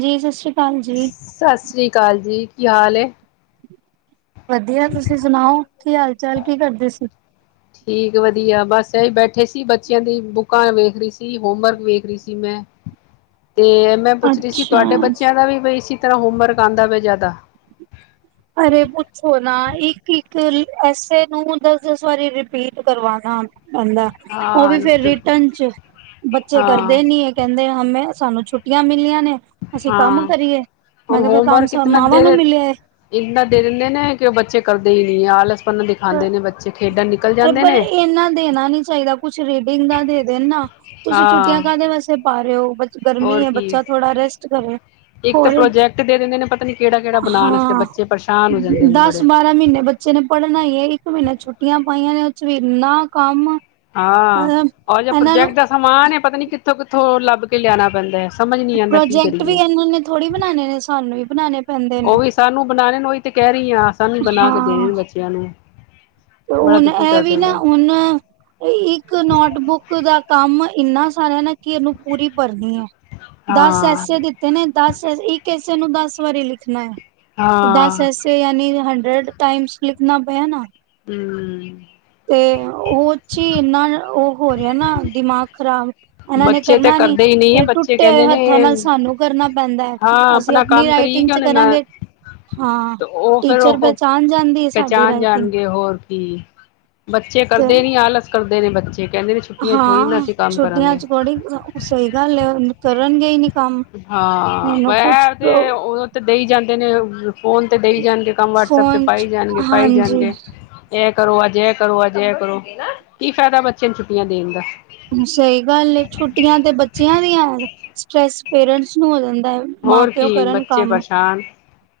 ਜੀ ਸਤਿ ਸ਼੍ਰੀ ਅਕਾਲ ਜੀ। ਸਤਿ ਸ੍ਰੀ ਅਕਾਲ ਜੀ ਕਿ ਹਾਲ ਏ ਵਧੀਆ ਤੁਸੀਂ ਸੁਣਾਓ ਕੀ ਹਾਲ ਚਾਲ ਕੀ ਕਰਦੇ ਸੀ ਠੀਕ ਵਧੀਆ ਬਸ ਇਹੀ ਬੈਠੇ ਸੀ ਬੱਚਿਆਂ ਦੀ ਬੁੱਕਾਂ ਵੇਖ ਰਹੀ ਸੀ ਹੋਮਵਰਕ ਵੇਖ ਰਹੀ ਸੀ ਮੈਂ ਤੇ ਮੈਂ ਪੁੱਛ ਰਹੀ ਸੀ ਅੱਛਾ ਤੁਹਾਡੇ ਬੱਚਿਆਂ ਦਾ ਵੀ ਬਈ ਸੀ ਤੇਰ੍ਹਾਂ ਹੋਮਵਰਕ ਆਉਂਦਾ ਪਯਾ ਜ਼ਿਆਦਾ ਅਰੇ ਪੁੱਛੋ ਨਾ ਇੱਕ-ਇੱਕ ਅ ਐਸੇ ਨੂੰ ਦਸ-ਦਸ ਵਾਰੀ ਰਿਪੀਟ ਕਰਵਾਨਾ ਕਹਿੰਦਾ ਉਹ ਹਾਂ ਵੀ ਫੇਿਰ ਹਾਂ ਰਿਟਨ ਚ ਬੱਚੇ ਕਰਦੇ ਨੀ ਕਹਿੰਦੇ ਹਮੇ ਸਾਨੂੰ ਛੁੱਟੀਆਂ ਮਿਲੀਆਂ ਨੇ ਅਸੀਂ ਕੰਮ ਹਾਂ ਕਰੀਏ ਮੈਂ ਹੁਣ ਕਿਹਾ ਫ ਕੰਮ ਹੋਮਵਰਕ ਸਾ ਇਤਨਾ ਮਾਵਾਂ ਨੂੰ ਦੇਰ ਮਿਲਿਆ ਹੈ ਇੰਨਾ ਦੇ ਦਿੰਦੇ ਨੇ ਕਿ ਉਹ ਬੱਚੇ ਕਰਦੇ ਹੀ ਨਹੀਂ ਹੈ ਆਲਸ ਦਿਖਾਉਂਦੇ ਨੇ ਬੱਚੇ ਖੇਡਣ ਨਿਕਲ ਐ ਜਾਂਦੇ ਪਰ ਨੇ ਇਨਾ ਦੇਣਾ ਨੀ ਚਾਹੀਦਾ ਕੁਛ ਰੀਡਿੰਗਾ ਦੇ ਦੇਣ ਨਾ ਤੁਸੀਂ ਹਾਂ ਛੁੱਟੀਆਂ ਕਾਹਦੇ ਵੈਸੇ ਪਾ ਰਹੇ ਹੋ। ਬੱਚਾ ਹੋਰ ਗਰਮੀ ਹੈ ਕੀ ਬੱਚਾ ਥੋੜਾ ਰੈਸਟ ਕਰੇ ਇੱਕ ਤਾਂ ਹੋਰ ਪ੍ਰੋਜੈਕਟ ਦੇ ਦਿੰਦੇ ਨੇ ਪਤਾ ਨੀ ਕਿਹੜਾ ਕਿਹੜਾ ਬਣਾਣ ਵਾਸਤੇ ਹਾਂ ਬੱਚੇ ਪਰੇਸ਼ਾਨ ਹੋ ਜਾਂਦੇ ਨੇ ਦਸ ਬੜੇ। ਬਾਰਾਂ ਮਹੀਨੇ ਬੱਚੇ ਨੇ ਪੜ੍ਹਨਾ ਹੀ ਹੈ ਇੱਕ ਮਹੀਨਾ ਛੁੱਟੀਆਂ। ਪਾਈਆਂ ਨੇ ਉਹ ਚ ਵੀ ਇਨਾ ਕੰਮ। ਹਾਂ ਮਤਲਬ ਉਹਾ ਜਿਹਾ ਇਹਨਾਂ ਪ੍ਰੋਜੈਕਟ ਨੂੰ ਦਾ ਸਮਾਨ ਹੈ ਪਤਾ ਨੀ। ਕਿੱਥੋਂ ਕਿੱਥੋਂ ਲੱਭ ਕੇ ਲਿਆਣਾ ਪੈਂਦਾ ਹੈ। ਸਮਝ ਨਹੀਂ ਆਉਂਦਾ ਕੀ ਪ੍ਰੋਜੈਕਟ ਵੀ ਕਰੀਏ ਇਹਨਾਂ ਨੇ ਥੋੜ੍ਹੀ ਬਣਾਣੇ ਨੇ ਸਾਨੂੰ ਵੀ ਬਣਾਣੇ ਪੈਂਦੇ ਨੇ। ਮੈਂ ਉਹੀ ਤੇ ਕਹੈ। ਰਹੀ ਆ ਸਾਨੂੰ ਬਣਾ ਕੇ ਹਾਂ ਦੇਣ ਬੱਚਿਆਂ ਨੂੰ। ਤੇ ਬੜਾ ਹੁਣ ਦੁਖੀ ਇਹ ਵੀ ਕਰਦੇ ਨਾ ਨੇ ਹੁਣ। ਇੱਕ ਨੋਟਬੁੱਕ ਦਾ ਕੰਮ। ਇੰਨਾ ਸਾਰਿਆਂ ਨੇ। ਕਿ ਇਹਨੂੰ ਪੂਰੀ ਭਰਨੀ ਹੈ ਦਸ ਹਾਂ ਐਸੇ ਦਿੱਤੇ ਨੇ ਦਸ ਇੱਕ ਐਸੇ ਨੂੰ ਦਸ। ਇਸ ਵਾਰੀ ਲਿਖਣਾ ਹੈ। ਦਸ ਹਾਂ ਐਸੇ ਯਾਨੀ । ਡੇਟ ਟਾਈਮਸ ਲਿਖਣਾ ਪਿਆ ਨਾ। ਹਮ ਤੇ ਉਹਚੀ। ਇੰਨਾ ਉਹ ਹੋ ਰਿਹਾ ਨਾ ਦਿਮਾਗ ਖ਼ਰਾਬ। ਇਹਨਾਂ ਨੇ ਬੱਚੇ ਤੇ ਕਰਨਾ ਨੀ ਕਰਦੇ ਹੀ ਨਹੀਂ ਹੈ ਫੇਰ ਬੱਚੇ ਟੁੱਟੇ ਹੋਏ ਕਹਿੰਦੇ ਨੇ ਹੱਥਾਂ ਨਾਲ ਸਾਨੂੰ ਕਰਨਾ। ਪੈਂਦਾ ਹਾਂ ਅਸੀਂ ਆਪਣਾ ਆਪਣੀ ਕੰਮ ਕਰੀ ਰਾਈਟਿੰਗ ਕਿ ਚ ਉਹਨੇ ਨਾ ਕਰਾਂਗੇ ਹਾਂ ਤੇ ਉਹ ਫਿਰ ਟੀਚਰ ਉਹ ਪਹਿਚਾਣ ਜਾਂਦੀ ਹੈ ਸਾਡੀ ਰਾਈਟਿੰਗ। ਦੀ ਬੱਚੇ ਤੇ ਕਰਦੇ ਨੀ ਆਲਸ ਕਰਦੇ। ਕਰਦੇ ਨੇ ਬੱਚੇ। ਕਹਿੰਦੇ ਨੇ ਛੁੱਟੀਆਂ ਥੋੜ੍ਹੀ ਨਾ ਹਾਂ ਅਸੀਂ ਕੰਮ ਛੁੱਟੀਆ ਕਰਾਂਗੇ ਚ ਥੋੜੀ ਸਹੀ ਗੱਲ ਹੈ ਕਰਨਗੇ ਹੀ ਨੀ ਕੰਮ। ਹਾਂ ਹੁਣ ਮੈਂ ਕੁਛ ਆਵਦੇ ਉਦੋਂ ਤੇ ਦਈ ਜਾਂਦੇ ਨੇ। ਤੇ ਫੋਨ ਤੇ ਦੇਈ ਜਾਣਗੇ ਕੰਮ ਵਟਸਐਪ ਤੇ ਫੋਨ ਚ ਪਾਈ ਜਾਣਗੇ ਪਾਈ ਹਾਂਜੀ ਜਾਣਗੇ ਤੇ। ਕਰੋ ਅੱਜ ਐ ਕਰੋ ਅੱਜ ਐ ਕਰੋ ਕੀ ਫ਼ਾਇਦਾ ਬੱਚੇ ਨੂੰ ਛੁੱਟੀਆਂ ਦੇਣ ਦਾ। ਸਹੀ ਗੱਲ ਹੈ ਛੁੱਟੀਆਂ ਤੇ ਬੱਚਿਆਂ ਦੀਆਂ ਸਟਰ੍ਰੈਸ ਪੇਰੈਂਟਸ ਨੂੰ ਹੋ ਜਾਂਦਾ। ਹੈ ਮਾਂ ਹੋਰ ਪਿਓ ਕੀ ਕਰਨ ਬੱਚੇ ਕੰਮ ਪਰੇਸ਼ਾਨ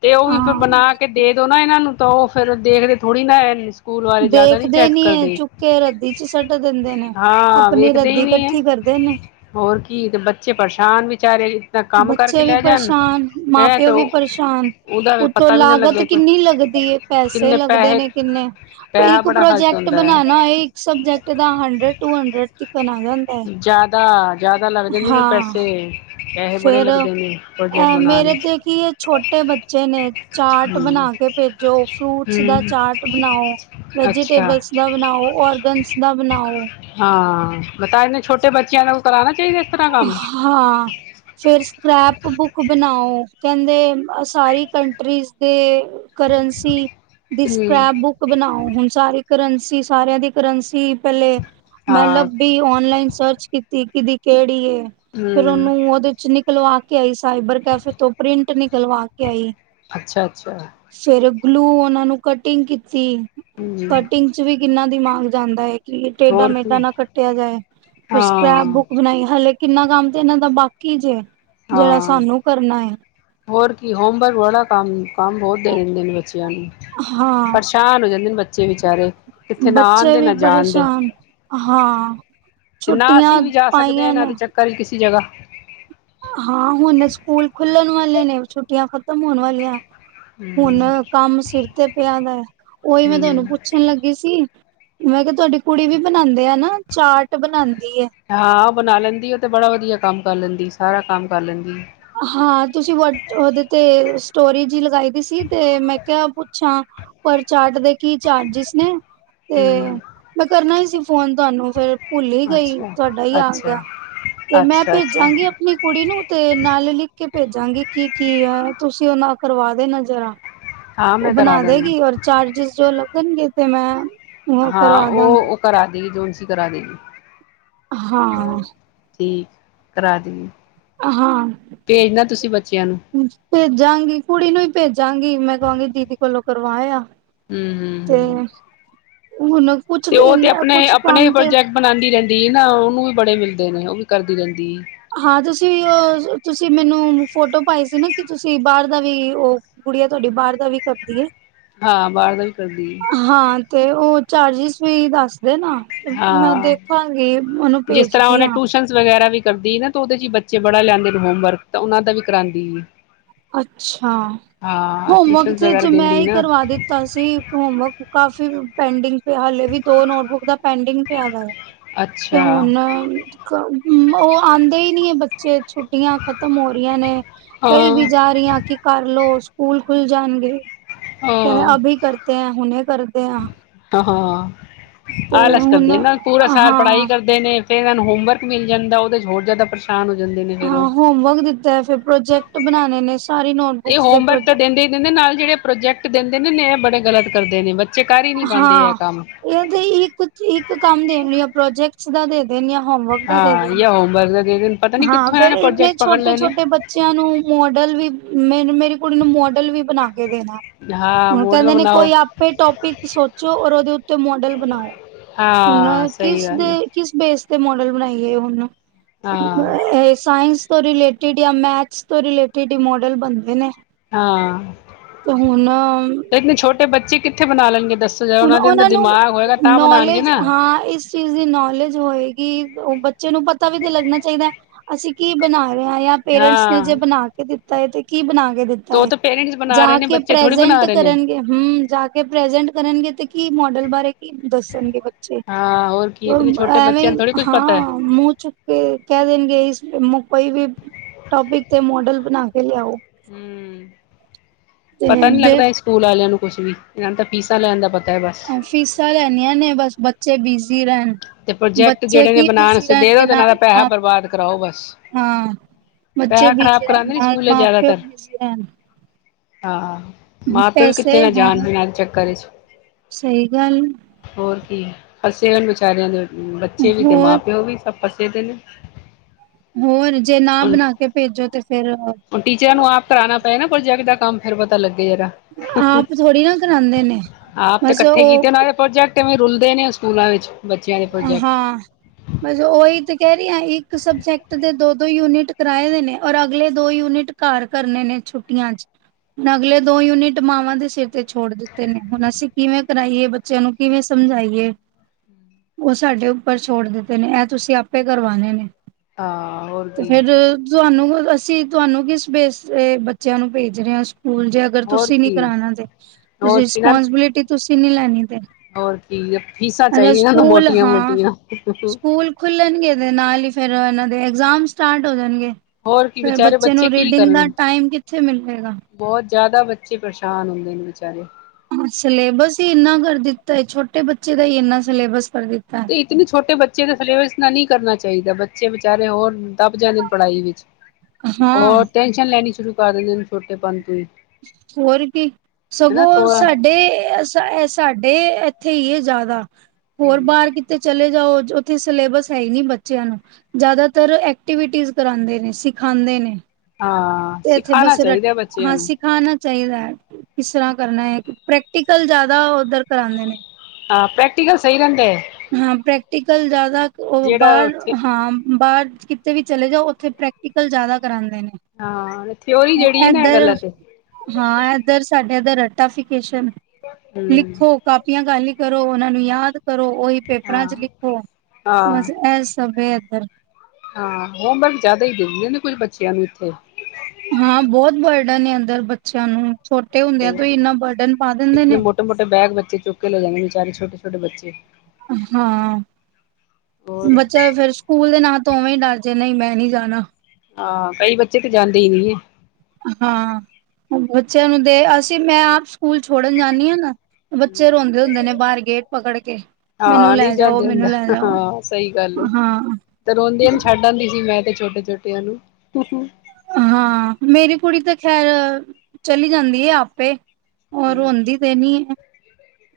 ਤੇ ਉਹ ਵੀ ਫਿਰ ਹਾਂ ਬਣਾ ਕੇ ਦੇ ਦੋ ਨਾ ਇਹਨਾਂ ਨੂੰ। ਤਾਂ ਉਹ ਫਿਰ ਦੇਖਦੇ ਥੋੜੀ ਨਾ ਇੰਝ। ਸਕੂਲ ਵਾਲੇ ਜ਼ਿਆਦਾ ਨੀ ਦੇਖਦੇ ਚੈੱਕ ਏ ਕਰਦੇ ਚੁੱਕ ਕੇ ਰੱਦੀ ਚ ਸੱਟ ਦਿੰਦੇ ਨੇ। ਹਾਂ ਆਪਣੀ ਵੇਖਦੇ ਰੱਦੀ ਹੀ ਨਹੀਂ ਇਕੱਠੀ ਕਰਦੇ ਨੇ ਹੈ ਹੋਰ ਕੀ ਤੇ ਬੱਚੇ ਪਰੇਸ਼ਾਨ ਵਿਚਾਰੇ ਇਤਨਾ ਕੰਮ ਕਰਕੇ। ਬੱਚੇ ਵੀ ਲੈ ਜਾਣ ਪਰੇਸ਼ਾਨ ਮਾਂ ਹੈਂ ਪਿਓ ਤੇ ਵੀ ਪਰੇਸ਼ਾਨ ਉਹਦਾ ਫਿਰ ਉਤੋਂ ਪਤਾ ਵੀ ਨਾ ਲਾਗਤ ਲੱਗੇ ਕੋਈ ਕਿੰਨੀ ਲੱਗਦੀ ਪੈਸੇ ਕਿੰਨੇ ਲੱਗਦੇ ਨੇ ਪੈਸੇ ਕਿੰਨੇ। ਪੈਹਾ ਇੱਕ ਬੜਾ ਖਰਚ ਪ੍ਰੋਜੈਕਟ ਹੁੰਦਾ ਬਣਾਣਾ ਹੈ ਇੱਕ ਸਬਜੈਕਟ ਦਾ ਹੰਡਰਡ ਟੂ ਹੰਡਰਡ ਤੱਕ ਆ ਜਾਂਦਾ ਹੈ ਜ਼ਿਆਦਾ ਜ਼ਿਆਦਾ ਲੱਗ ਜਾਂਦੇ ਨੇ ਹਾਂ ਪੈਸੇ ਪੈਸੇ ਬੜੇ ਫਿਰ। ਲੱਗਦੇ ਨੇ ਅ ਪ੍ਰੋਜੈਕਟ ਬਣਾਉਣ ਮੇਰੇ ਵਿੱਚ ਤੇ ਕੀ ਇਹ ਛੋਟੇ ਬੱਚੇ ਨੇ ਚਾਟ ਬਣਾ ਹਮ ਕੇ ਭੇਜੋ ਫਰੂਟਸ ਦਾ ਹਮ ਚਾਰਟ ਬਣਾਓ ਅੱਛਾ ਵੈਜੀਟੇਬਲਸ ਦਾ ਬਣਾਓ ਓਰਗਨਸ ਦਾ ਬਣਾਓ ਹਾਂ ਬਤਾਏ ਨੇ ਛੋਟੇ [unintelligible] ਬੱਚਿਆਂ ਨੇ ਕੋ ਕਰਾਨਾ ਹਾਂ ਫੇਿਰ ਸਕ੍ਰੈਪ ਬੁੱਕ ਬਣਾਓ ਕਹਿੰਦੇ ਸਾਰੀ ਕੰਟਰੀਜ਼ ਦੇ ਕਰੰਸੀ ਦੀ ਹਮ ਸਕ੍ਰੈਪ ਬੁੱਕ ਬਣਾਓ ਹੁਣ ਸਾਰੇ ਕਰੰਸੀ ਸਾਰਿਆਂ ਦੀ ਕਰੰਸੀ ਪਹਿਲੇ ਹਾਂ ਮੈਂਲੱਭੀ ਔਨਲਾਈਨ ਸਰਚ ਕੀਤੀ ਕਿਦੀ ਕਿਹੜੀਏ ਫੇਰ ਹਮ ਉਹਨੂੰ ਉਹਦੇ ਚ ਨਿਕਲਵਾ ਕੇ ਕੇ ਆਈ ਸਾਈਬਰ ਕੈਫੇ ਤੋਂ ਪ੍ਰਿੰਟ ਨਿਕਲਵਾ ਕੇ ਆਈ। ਅੱਛਾ -ਅੱਛਾ ਫੇਰ ਗਲੂ ਉਹਨਾਂ ਨੂੰ ਕਟਿੰਗ ਕੀਤੀ ਹਮ ਕਟਿੰਗ ਚ' ਵੀ ਕਿੰਨਾ ਦਿਮਾਗ ਜਾਂਦਾ ਹੈ। ਕਿ ਟੇਡਾ ਹੋਰ ਮੇਦਾ ਕੀ ਨਾ ਕੱਟਿਆ ਜਾਏ ਫਿਰ ਹਾਂ ਸਕ੍ਰੈਪ ਬੁੱਕ ਹਲੇ ਕਿੰਨਾ ਕੰਮ ਤੇ ਇਹਨਾਂ ਦਾ ਬਾਕੀ ਜੇ ਜਿਹੜਾ ਹਾਂ ਸਾਨੂੰ ਕਰਨਾ ਹੈ ਹੋਰ ਕੀ ਹੋਮਵਰਕ ਬੜਾ ਕੰਮ ਕੰਮ ਬਹੁਤ ਦੇ ਦੇ ਨੇ ਬੱਚਿਆਂ ਨੂੰ ਹਾਂ ਪਰੇਸ਼ਾਨ ਹੋ ਜਾਂਦੇ ਨੇ ਬੱਚੇ ਬੱਚੇ ਵਿਚਾਰੇ ਕਿੱਥੇ ਨਾ ਆਉਣ ਬੱਚੇ ਦੇ ਵੀ ਨਾ ਜਾਣ ਦੇ ਪਰੇਸ਼ਾਨ ਹਾਂ ਤੇ ਨਾ ਛੁੱਟੀਆਂ ਅਸੀਂ ਵੀ ਜਾ ਸਕਦੇ ਹਾਂ ਪਾਈਆਂ ਇਹਨਾਂ ਨੇ ਦੇ ਚੱਕਰ ਚ ਕਿਸੇ ਜਗ੍ਹਾ ਹਾਂ ਹੁਣ ਸਕੂਲ ਖੁੱਲਣ ਵਾਲੇ ਨੇ ਛੁੱਟੀਆਂ ਖ਼ਤਮ ਹੋਣ ਵਾਲੀਆਂ ਹੁਣ ਹਮ ਕੰਮ ਸਿਰ ਤੇ ਪਿਆ ਦਾ ਓਹੀ ਮੈਂ ਤੁਹਾਨੂੰ ਹਮ ਪੁੱਛਣ ਲੱਗੀ ਸੀ। ਮੈਂ ਕਿਹਾ ਤੁਹਾਡੀ ਕੁੜੀ ਵੀ ਬਣਾਉਂਦੇ ਆ ਨਾ ਚਾਟ ਬਣਾਉਂਦੇ ਹਾਂ ਉਹ ਬਣਾ ਲੈਂਦੀ ਉਹ ਤੇ ਬੜਾ ਵਧੀਆ ਕੰਮ ਕਰ ਲੈਂਦੀ ਸਾਰਾ ਕੰਮ ਕਰ ਲੈਂਦੀ ਹਾਂ ਤੁਸੀਂ ਵ ਉਹਦੇ ਤੇ ਸਟੋਰੇਜ ਲਗਾਈ ਦੀ ਸੀ ਤੇ ਮੈਂ ਕਿਹਾ ਪੁੱਛਾਂ ਪਰ ਚਾਰਟ ਦੇ ਕੀ ਚਾਰਜਿਸ ਨੇ ਤੇ ਹਮ ਮੈਂ ਕਰਨਾ ਹੀ ਫੋਨ ਤੁਹਾਨੂੰ ਫੇਿਰ ਭੁੱਲ ਹੀ ਗਈ ਅੱਛਾ ਤੁਹਾਡਾ ਹੀ ਆ ਅੱਛਾ ਗਿਆ ਤੇ ਮੈਂ ਅੱਛਾ ਅੱਛਾ ਭੇਜਾਂਗੀ ਆਪਣੀ ਕੁੜੀ ਨੂੰ ਤੇ ਲਿਖ ਕੇ ਭੇਜਾਂਗੇ ਕੀ ਕੀ ਹੈ ਤੁਸੀਂ ਉਹਨਾਂ ਕਰਵਾ ਦੇ ਨਜ਼ਰ ਹਾਂ ਉਹ ਮੈਂ ਕਰਾ ਬਣਾ ਦਾਂਗੀ ਦੇਗੀ ਔਰ ਚਾਰਜਿਸ ਜੋ- ਗਣ ਗਤੇ ਮੈਂ ਉਹ ਹਾਂ ਕਰਵਾ ਉਹ ਦਾਂਗੀ ਉਹ ਕਰਾ ਦੀ ਜੋ ਕਰਾ ਦੇਗੀ। ਹਾਂ ਠੀਕ ਕਰਾ ਦੇਏ ਹਾਂ, ਬੱਚਿਆਂ ਨੂੰ ਭੇਜਾਂਗੀ ਕੁੜੀ ਨੂੰ ਈ ਭੇਜਾਂਗੀ ਮੈਂ। ਕਾਂਗੀ ਦੀਦੀ ਕੋਲੋਂ ਕਰਵਾ ਆ। ਹਮ ਹਮ ਤੇ ਹਮ ਹੁਣ ਕੁਛ ਤੇ ਉਹ ਤੇ ਇਨਾ ਆਪਣੇ ਕੁਛ ਆਪਣੇ ਹੀ ਕੰਮ ਤੇ ਪ੍ਰੋਜੈਕਟ ਬਣਾਦੀ ਰਹਿੰਦੀ। ਤੇ ਨਾ ਉਨੂੰ ਵੀ ਬੜੇ ਮਿਲਦੇ ਨੇ ਉਹ ਵੀ ਕਰਦੀ ਰਹਿੰਦੀ ਏ। ਹਾਂ ਤੁਸੀਂ ਉਹ ਤੁਸੀਂ ਮੈਨੂੰ ਫੋਟੋ ਪਾਈ ਸੀ ਨਾ। ਕਿ ਤੁਸੀਂ ਬਾਹਰ ਦਾ ਵੀ ਉਹ ਗੁੜੀਆ ਤੁਹਾਡੀ ਬਾਹਰ ਦਾ ਵੀ ਕਰਦੀ ਐ। ਹਾਂ ਬਾਰ ਦਾ ਵੀ ਕਰਦੀ ਏ। ਹਾਂ ਤੇ ਉਹ ਚਾਰਜਿਸ ਵੀ ਦੱਸ ਨਾ ਮੈਂ ਹਾਂ ਦੇਖਾਂਗੀ ਓਨੂੰ ਜਿਸ ਤਰ੍ਹਾਂ ਭੇਜਦੀ ਉਹਨੇ ਆ। ਟਿਊਸ਼ਨਸ ਵਗੈਰਾ ਵੀ ਕਰਦੀ ਏ ਨਾ ਤੇ ਉਦੇ 'ਚ ਬੱਚੇ ਬੜਾ ਲਿਆਂਦੇ ਨੇ ਹੋਮਵਰਕ ਤਾਂ ਉਨਾਂ ਦਾ ਵੀ ਕਰਾਂਦੀ ਏ। ਅੱਛਾ, ਹਾਂ ਹੋਮਵਰਕ ਟਿਊਸ਼ਨ ਵਗੈਰਾ ਤੇ ਮੈਂ ਦਿੰਦੀ ਈ ਨਾ ਕਰਵਾ ਦਿੱਤਾ ਸੀ। ਹੋਮਵਰਕ ਕਾਫੀ- ਪੈਂਡਿੰਗ ਪਿਆ ਹਾਲੇ ਵੀ ਦੋ ਨੋਟਬੁੱਕ ਦਾ ਪੈਂਡਿੰਗ ਪਿਆ ਦਾ ਏ। ਤੇ ਅੱਛਾ ਹੁਣ ਕੰਮ ਹੂੰ ਉਹ ਆਂਦੇ ਈ ਨਈ ਏ ਬੱਚੇ। ਛੁੱਟੀਆਂ ਖ਼ਤਮ ਹੋ ਰੀਆਂ ਨੇ ਕਈ ਹਾਂ ਵੀ ਕਹਿ ਰਹੀ ਆ ਕਿ ਕਰ ਲੋ। ਸਕੂਲ ਖੁੱਲ ਜਾਣਗੇ ਕਹਿੰਦੇ ਹਾਂ ਅਭੀ ਕਰਤੇ ਹੈ ਹੁਣੇ ਕਰਦੇ ਆ। ਹਾਂ ਆਲਸ ਕਰਦੇ ਨਾ ਪੂਰਾ ਸਾਲ ਪੜ੍ਹਾਈ ਹਾਂ ਕਰਦੇ ਨੇ ਫੇਰ ਇਹ ਹੋਮਵਰਕ ਮਿਲ ਜਾਂਦਾ ਉਹ 'ਚ ਦੇ ਚ ਹੋਰ ਜ਼ਿਆਦਾ ਹੋ ਜਾਂਦੇ ਨੇ ਫੇਰ ਉਹ ਹਾਂ ਹੋਮਵਰਕ ਦਿੱਤਾ ਏ। ਫਿਰ ਪ੍ਰੋਜੈਕਟ ਬਣਾਣੇ ਨੇ। ਸਾਰੀ ਤੇ ਨੋਟਬੁੱਕਸ ਦੇ ਹੋਮਵਰਕ ਤਾਂ ਪ੍ਰੋਜੈਕਟ ਦੇਂਦੇ ਈ ਦੇਂਦੇ ਨਾਲ ਜੇੜੇ ਪ੍ਰੋਜੈਕਟ ਦਿੰਦੇ ਕਹਿੰਦੇ ਨੇ ਏ ਬੜੇ ਗਲਤ ਕਰਦੇ ਨੇ ਬੱਚੇ ਕਰ ਹੀ ਨਹੀਂ ਪਾਂਦੇ ਹਾਂ ਇਹ ਕੰਮ ਇਹ ਤੇ ਇੱਕ ਇੱਕ ਕੰਮ ਦੇਣ ਜਾਂ ਆ ਪ੍ਰੋਜੈਕਟ ਸਦਾ ਦੇ ਦੇਣ ਹਾਂ ਦੇਣ ਯਾ ਹੋੋਮ ਵਰਕ ਹਾਂ ਫੇਰ ਇਨੇ ਛੋਟੇ ਛੋਟੇ ਬੱਚਿਆਂ ਨੂੰ ਮੋਡਲ ਵੀ ਮੇ ਮੇਰੀ ਕੁੜੀ ਨੂੰ ਮੋਡਲ ਵੀ ਬਣਾ ਕੇ ਦੇਣਾ ਹਾਂ ਹੁਣ ਮੋਡਲ ਕਹਿੰਦੇ ਨੇ ਬਣਾਓ ਕੋਈ ਆਪੇ ਟੋਪਿਕ ਸੋਚੋ ਔਰ ਉਹ ਓਦੇ ਉੱਤੇ ਮੋਡਲ ਬਣਾਓ ਹੁਣ ਹਾਂ ਸਹੀ ਕਿਸ ਗੱਲ ਆ ਦੇ ਕਿਸ ਕਿਸ ਤੇ ਮੋਡਲ ਬਣਾਈਏ ਹਣ ਹਾਂ ਇਹ ਸਾਇੰਸ ਤੋਂ ਰਿਲੇਟਿਡ ਜਾਂ ਮੈਥਸ ਤੋਂ ਰਿਲੇਟਿਡ ਹੀ ਮੋਡਲ ਬਣਦੇ ਨੇ ਹਾਂ ਤੇ ਹੁਣ ਇਤਨ ਛੋਟੇ ਬੱਚੇ ਕਿੱਥੇ ਬਣਾ ਲੈਂਣਗੇ ਹੁਣ ਉਹਨਾਂ ਨੂੰ ਬਣਾਉਣਗੇ ਨੌਲੇਜ ਨਾ ਹਾਂ ਇਸ ਚੀਜ਼ ਦੀ ਨੌਲੇਜ ਹੋਏਗੀ ਉਹ ਬੱਚੇ ਨੂੰ ਪਤਾ ਵੀ ਤੇ ਲੱਗਣਾ ਚਾਹੀਦਾ ਹੈ ਅਸੀਂ ਕੀ ਬਣਾ ਰਹੇ ਜਾਂ ਪੇਰੈਂਟਸ ਨੇ ਜੇ ਹਾਂ ਬਣਾ ਕੇ ਦਿੱਤਾ ਤਾਂ ਇਹ ਤੇ ਕੀ ਬਣਾਗੇ ਦਿੱਤਾ ਤੇ ਉਹ ਹੈ ਤਾਂ ਪੇਰੈਂਟਸ ਬਣਾ ਜਾ ਰਹੇ ਨੇ ਕੇ ਬੱਚੇ ਥੋੜ੍ਹੀ ਬਣਾ ਪ੍ਰਜੈਂਟ ਰਹੇ ਨੇ ਕਰਨਗੇ ਹਮ ਜਾ ਕੇ ਪ੍ਰਜੈਂਟ ਕਰਨਗੇ ਤੇ ਕਿ ਮਾਡਲ ਬਾਰੇ ਕੀ ਦੱਸਣਗੇ ਬੱਚੇ ਹਾਂ ਹੋਰ ਕੀ ਇਤਨੇ ਛੋਟੇ ਐਵੇਂ ਬੱਚਿਆਂ ਨੂੰ ਥੋੜ੍ਹੀ ਕੁੱਛ ਪਤਾ ਹਾਂ ਹੈ ਮੂੰਹ ਚੁੱਕ ਕੇ ਕਹਿ ਦੇਣਗੇ ਇਸ ਮੁ ਕੋਈ ਵੀ ਟੋਪਿਕ ਤੇ ਮੋਡਲ ਬਣਾ ਕੇ ਲਿਆਓ ਹਮ ਤੇ ਪਤਾ ਨੀ ਦੇ ਲੱਗਦਾ ਇਹ ਸਕੂਲ ਵਾਲਿਆਂ ਨੂੰ ਕੁੱਛ ਵੀ ਇਹਨਾਂ ਤਾਂ ਫੀਸਾ ਲੈਣ ਦਾ ਪਤਾ ਹੈ ਬਸ ਫੀਸਾਂ ਲੈਣੀਆਂ ਨੇ ਬਸ ਬੱਚੇ ਬਿਜ਼ੀ ਰਹਿਣ ਤੇ ਪ੍ਰੋਜੈਕਟ ਬੱਚੇ ਜਿਹੜੇ ਨੇ ਕੀ ਬਣਾਉਣ ਬਿਜ਼ੀ ਦੇ ਦੋ ਰਹਿਣਗੇ ਤੇ ਨਾਲ ਦਾ ਪੈਹਾ ਮਾਂ ਬਰਬਾਦ ਕਰਾਓ ਬਸ ਹਾਂ ਬੱਚੇ ਪੈਹਾ ਖਰਾਬ ਬਿਜ਼ੀ ਰਹਿਣ ਕਰਾਉਂਦੇ ਨੀ ਨਾਲ ਸਕੂਲੇ ਮਾਂ ਪਿਓ ਜ਼ਿਆਦਾਤਰ ਬਿਜ਼ੀ ਰਹਿਣ ਹਾਂ ਮਾਂ ਪਿਓ ਵੀ ਕਿੱਥੇ ਪੈਸੇ ਨਾ ਹਾਂ ਜਾਣ ਹੋਣ ਦੇ ਚੱਕਰ ਵਿੱਚ ਸਹੀ ਗੱਲ ਅਸੇ ਉਹ ਸਾਰਿਆ ਨੇ ਬੱਚੇ ਵੀ ਅਤੇ ਮਾਂ ਹੋਰ ਪਿਓ ਵੀ ਸਭ ਪਸੇ ਤਨ ਹੋਰ ਜੇ ਨਾ ਬਣਾ ਕੇ ਭੇਜੋ ਤੇ ਫੇਰ ਹੁਣ ਟੀਚਰਾਂ ਨੂੰ ਆਪ ਕਰਾਉਣਾ ਪਏ ਨਾ ਪ੍ਰੋਜੈਕਟ ਦਾ ਕੰਮ ਫਿਰ ਪਤਾ ਲੱਗਾ ਆਪ ਥੋੜੀ ਨਾ ਕਰਾਂਦੇ ਨੇ ਬਸ ਉਹ ਕਿਵੇਂ ਰੁਲਦੇ ਨੇ ਉਹ ਸਕੂਲਾਂ ਵਿੱਚ ਬੱਚਿਆਂ ਦੇ ਪ੍ਰੋਜੈਕਟ ਹਾਂ ਬਸ ਉਹੀ ਤੇ ਕਹਿ ਰਹੀ ਹੈ ਇਹੇ। ਇੱਕ ਸਬਜੈਕਟ ਦੇ ਦੋ‌। ਦੋ ਯੂਨਿਟ ਕਰਾਏ ਦੇ ਨੇ ਔਰ ਅਗਲੇ ਦੋ ਯੂਨਿਟ ਘਰ ਕਰਨੇ ਨੇ ਛੁੱਟੀਆਂ ਚ ਅਗਲੇ ਦੋ ਯੂਨਿਟ ਮਾਵਾਂ ਦੇ ਸਿਰ ਤੇ ਛੋੜ ਦਿੱਤੇ ਨੇ ਹੁਣ ਅਸੀਂ ਕਿਵੇਂ ਕਰਾਈਏ ਬੱਚਿਆਂ ਨੂੰ ਕਿਵੇਂ ਸਮਝਾਈਏ। ਉਹ, ਸਾਡੇ ਉੱਪਰ ਛੋੜ ਦਿੱਤੇ ਨੇ, ਐ ਤੁਸੀ ਆਪੇ ਕਰਵਾਨੇ ਨੇ। ਹਾਂ ਹੋਰ ਤੇ ਕੀ ਫੇਰ, ਤੁਹਾਨੂੰ। ਅਸੀਂ ਤੁਹਾਨੂੰ ਕਿਸ ਬੇਸ ਤੇ, ਬੱਚਿਆਂ ਨੂੰ ਭੇਜ ਰਹੇ ਹਾਂ। ਸਕੂਲ ਜੇ ਅਗਰ ਹੋਰ ਤੁਸੀਂ ਨੀ ਕੀ ਕਰਾਉਣਾ ਤੇ, ਤੁਸੀਂ ਹੋਰ ਕੀ ਨਾ ਰਿਸਪੋਂਸੀਬਿਲਿਟੀ ਤੁਸੀ ਕਿੰਨੀ ਲੈ਼ਨੀ? ਹੋਰ ਕੀ ਏ, ਫੀਸਾਂ ਚਾਹੀਦੀਆਂ। ਨਾ ਸਕੂਲ ਮੋਟੀਆਂ ਹਾਂ, ਮੋਟੀਆਂ ਸਕੂਲ ਖੁੱਲਣਗੇ ਦੇ ਨਾਲ ਹੀ ਫੇਰ, ਇਹਨਾਂ ਦੇ ਐਗਜਾਮ ਸਟਾਰਟ ਹੋ ਜਾਣਗੇ। ਹੋਰ ਕੀ ਫੇਰ, ਵਿਚਾਰੇ ਬੱਚੇ ਨੂੰ ਕੀ ਰੀਡਿੰਗ ਦਾ ਕਰਨ ਟਾਈਮ ਕਿੱਥੇ ਮਿਲੇਗਾ। ਬਹੁਤ ਜ਼ਿਆਦਾ ਬੱਚੇ ਪਰੇਸ਼ਾਨ ਹੁੰਦੇ ਨੇ ਵਿਚਾਰੇ ਹੂੰ, ਸਿਲੇਬਸ ਹੀ ਇੰਨਾ ਕਰ ਦਿੱਤਾ ਏ, ਛੋਟੇ ਬੱਚੇ ਦਾ ਹੀ ਇੰਨਾ ਸਿਲੇਬਸ। ਕਰ ਦਿੱਤਾ ਤੇ ਇਤਨੇ ਛੋਟੇ ਬੱਚੇ ਦਾ ਸਿਲੇਬਸ ਇਤਨਾ ਨਹੀਂ ਕਰਨਾ ਚਾਹੀਦਾ। ਬੱਚੇ ਵਿਚਾਰੇ ਹੋਰ ਦੱਬ ਜਾਂਦੇ ਨੇ, ਪੜ੍ਹਾਈ ਵਿੱਚ। ਹੈ। ਹਾਂ ਹੋਰ ਟੈਂਨਸ਼ਨ ਲੈਨੀ। ਸ਼ੁਰੂ ਕਰ ਦਿੰਦੇ ਨੇ, ਛੋਟੇ ਪੰ ਤੋ, ਈ। ਹੋਰ ਕੀ, ਸਗੋਂ ਥੋੜਾ ਸਾਡੇ ਐ ਸਾਡੇ ਅਤੇ ਇੱਥੇ ਹੀ, ਇਹ ਜ਼ਿਆਦਾ ਹੋਰ, ਹੂੰ ਬਾਹਰ ਕਿਤੇ ਚਲੇ ਜਾਉ, ਉਥੇ ਸਿਲੇਬਸ ਹੈ ਹੀ ਨੀ ਬੱਚਿਆਂ ਨੂੰ, ਜਿਆਦਾਤਰ ਐਕਟੀਵਿਟੀਜ ਕਰਾਂਦੇ ਨੇ, ਸਿਖਾਂਦੇ ਨੇ। ਹਾਂ ਤੇ ਇੱਥੇ ਸਿਖਾਣਾ ਬਸ ਰ, ਚਾਹੀਦਾ ਬੱਚਿਆਂ ਹਾਂ ਨੂੰ ਸਿਖਾਣਾ ਚਾਹੀਦਾ ਹੈ। ਇਸ ਤਰ੍ਹਾਂ ਕਰਨਾ ਹੈ, ਪ੍ਰੈਕਟੀਕਲ ਜਿਆਦਾ ਉੱਧਰ ਕਰਾਂਦੇ ਨੇ। ਆਹ! ਪ੍ਰੈਕਟਿਕਲ ਸਹੀ ਰਹਿੰਦੇ ਏ। ਹਾਂ, ਪ੍ਰੈਕਟੀਕਲ ਜ਼ਿਆਦਾ ਉਹ, ਜਿਹੜਾ ਬਾਹਰ ਉੱਥੇ ਹਾਂ, ਬਾਅਦ ਚ। ਕਿਤੇ ਵੀ ਚਲੇ ਜਾਓ, ਉੱਥੇ ਪ੍ਰੈਕਟੀਕਲ ਜਿਆਦਾ ਕਰਾਂਦ ਨੇ ਹਾਂ ਥਿਓਰੀ ਜਿਹੜੀ ਐ ਨਾ ਐਧਰ ਗਲਤ ਐ ਹਾਂ, ਐਧਰ ਸਾਡੇ ਏਧਰ ਟਾਫਿਕੇਸ਼ਨ ਹੂੰ ਲਿਖੋ, ਕਾਪੀਆਂ ਕਾਲੀ ਕਰੋ, ਉਹਨਾਂ ਨੂੰ ਯਾਦ ਕਰੋ। ਓ ਹਾਂ ਪੇਪਰਾਂ ਚ ਲਿਖੋ, ਹਾਂ ਬਸ ਐ ਸਭੇ ਏ। ਫੇਰ ਹਾਂ, ਹੋਮਵਰਕ ਜਿਆਦਾ ਹੀ ਦਿੰਦੀਆ ਨੇ, ਕੁੱਝ ਬੱਚਿਆਂ ਨੂੰ ਇੱਥੇ ਹਾਂ, ਬਹੁਤ ਬਰਡਨ ਨੇ ਇਧਰ ਬੱਚਿਆਂ ਨੂੰ ਛੋਟੇ ਤੇ ਹੁੰਦਿਆਂ ਤੋਂ ਹੀ, ਇੰਨਾ ਬਰਡਨ ਪਾ ਦਿੰਦੇ ਨੇ। ਚੁੱਕਕੇ ਲੈ ਜਾਂਦੇ, ਵਿਚਾਰੇ ਛੋਟ-ਛੋਟੇ ਬੱਚੇ। ਹਾਂ, ਹੋਰ ਬੱਚਾ ਫੇਰ ਸਕੂਲ ਦੇ ਨਾਂ ਤੋਂ ਉਵੇਂ ਹੀ ਡਰ ਜੇ, ਨਹੀਂ ਮੈਂ ਨਹੀਂ ਜਾਣਾ। ਹਾਂ, ਕਈ ਬੱਚੇ ਤੇ ਜਾਂਦੇ ਹੀ ਨਹੀਂ ਹੈ। ਹਾਂ, ਬੱਚਿਆਂ ਨੂੰ ਦੇ ਅਸੀਂ। ਮੈਂ ਆਪ ਸਕੂਲ ਛੋੜਨ ਜਾਂਦੀ ਹਾਂ ਨਾ। ਬੱਚੇ ਰੋਂਦੇ ਹੁੰਦੇ ਨੇ, ਬਾਹਰ ਗੇਟ ਪਕੜ ਕੇ ਮੈਨੂੰ ਹਾਂ ਲੈ ਨਹੀਂ ਜਾਓ, ਜਾਂਦੇ ਮੈਨੂੰ ਲੈ ਅੰਦਰ ਜਾਓ, ਹਾਂ ਸਹੀ ਗੱਲ ਐ ਹਾਂ। ਤੇ ਰੋਂਦੀਆਂ ਨੂੰ ਛੱਡ ਆਂਦੀ ਸੀ ਮੈਂ ਛੋਟੇ ਛੋਟਿਆਂ ਨੂੰ। ਹਾਂ, ਮੇਰੀ ਕੁੜੀ ਤੇ ਖੈਰ ਚਲੀ ਜਾਂਦੀ ਹੈ ਆਪੇ ਉਹ ਰੋਂਦੀ ਤੇ ਨੀ ਹੈ।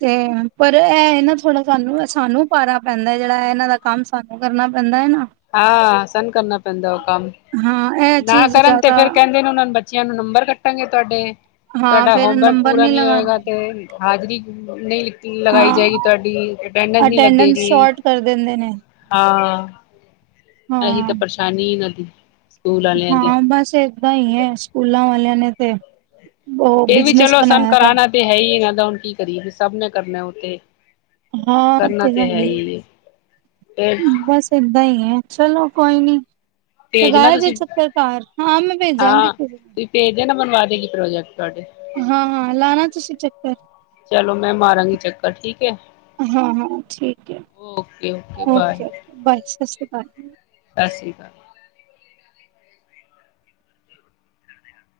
ਤੇ ਪਰ ਇਹ ਨਾ, ਥੋੜਾ ਸਾਨੂੰ ਸਾਨੂੰ ਪਾਰਾ ਪੈਂਦਾ ਜਿਹੜਾ ਇਹਨਾਂ ਦਾ ਕੰਮ ਸਾਨੂੰ ਕਰਨਾ ਪੈਂਦਾ ਹੈ ਨਾ। ਹਾਂ, ਸਾਨੂੰ ਕਰਨਾ ਪੈਂਦਾ। ਉਹ ਕੰਮ ਹਾਂ ਇਹ ਨਾ ਚੀਜ਼ ਕਰਨ ਤੇ ਜ਼ਿਆਦਾ ਫੇਰ ਕਹਿੰਦੇ ਨੇ ਉਹਨਾਂ ਨੂੰ। ਬੱਚਿਆਂ ਨੂੰ ਨੰਬਰ ਕੱਟਣਗੇ ਤੁਹਾਡੇ। ਹਾਂ ਤੁਹਾਡਾ ਫੇਰ ਆਫ਼ਰ ਨੰਬਰ ਪੂਰਾ ਨੀ ਨਹੀਂ ਹੋਏਗਾ ਲਗਾਉਂਦੇ ਤੇ ਹਾਜ਼ਰੀ [inaudible] ਲਗਾਈ ਜਾਏਗੀ, ਹਾਂ ਤੁਹਾਡੀ ਅਟੈਂਡੈਂਸ ਨਹੀਂ ਲੱਗੇਗੀ, ਸ਼ੋਰਟ ਕਰ ਦਿੰਦੇ ਨੇ ਹਾਂ। ਆਹੀ ਹਾਂ ਤਾਂ ਪਰੇਸ਼ਾਨੀ ਐ ਏਨਾ ਦੀ। ਸਕੂਲ ਵਾਲਿਆਂ ਦੀ ਹਾਂ, ਬਸ ਏਦਾਂ ਹੀ ਹੈ ਸਕੂਲਾਂ ਵਾਲਿਆਂ ਨੇ। ਤੇ। ਉਹ ਐਵੀ ਵੀ ਬਿਜਨਸ ਚਲੋ, ਸਾਨੂ ਬਣਾਇਆ ਦਾ ਕਰਾਨਾ ਤਾਂ ਹੈ ਹੀ ਏਨਾ ਦਾ। ਹੁਣ ਕੀ ਕਰੀਏ ਸਭ ਨੇ ਕਰਨਾ ਉਹ ਤੇ। ਹਾਂ ਤੇ ਹੈ ਹੀ ਤੇ ਹੈ। ਬਸ ਏਦਾਂ ਹੀ ਹੈ। ਚਲੋ ਕੋਈ ਨੀ। ਭੇਜ ਨਾ ਲਗਾਇਆ ਜੇ ਤੁਸੀਂ ਚੱਕਰ ਘਰ ਹਾਂ ਮੈਂ ਭੇਜਾਂਗੀ। ਹਾਂ ਤੁਸੀਂ ਭੇਜ ਦੇ ਨਾ ਬਣਵਾ ਪ੍ਰੋਜੈਕਟ ਤੁਹਾਡੇ ਹਾਂ ਹਾਂ ਲਾਣਾ ਤੁਸੀਂ ਚੱਕਰ। ਚਲੋ ਮੈਂ [unintelligible] ਹਾਂ ਹਾਂਠੀਕ ਹੈ। Okay okay, bye. ਸਤਿ ਸ਼੍ਰੀ ਅਕਾਲ। [inaudible] ਸਤਿ ਸ੍ਰੀ ਅਕਾਲ।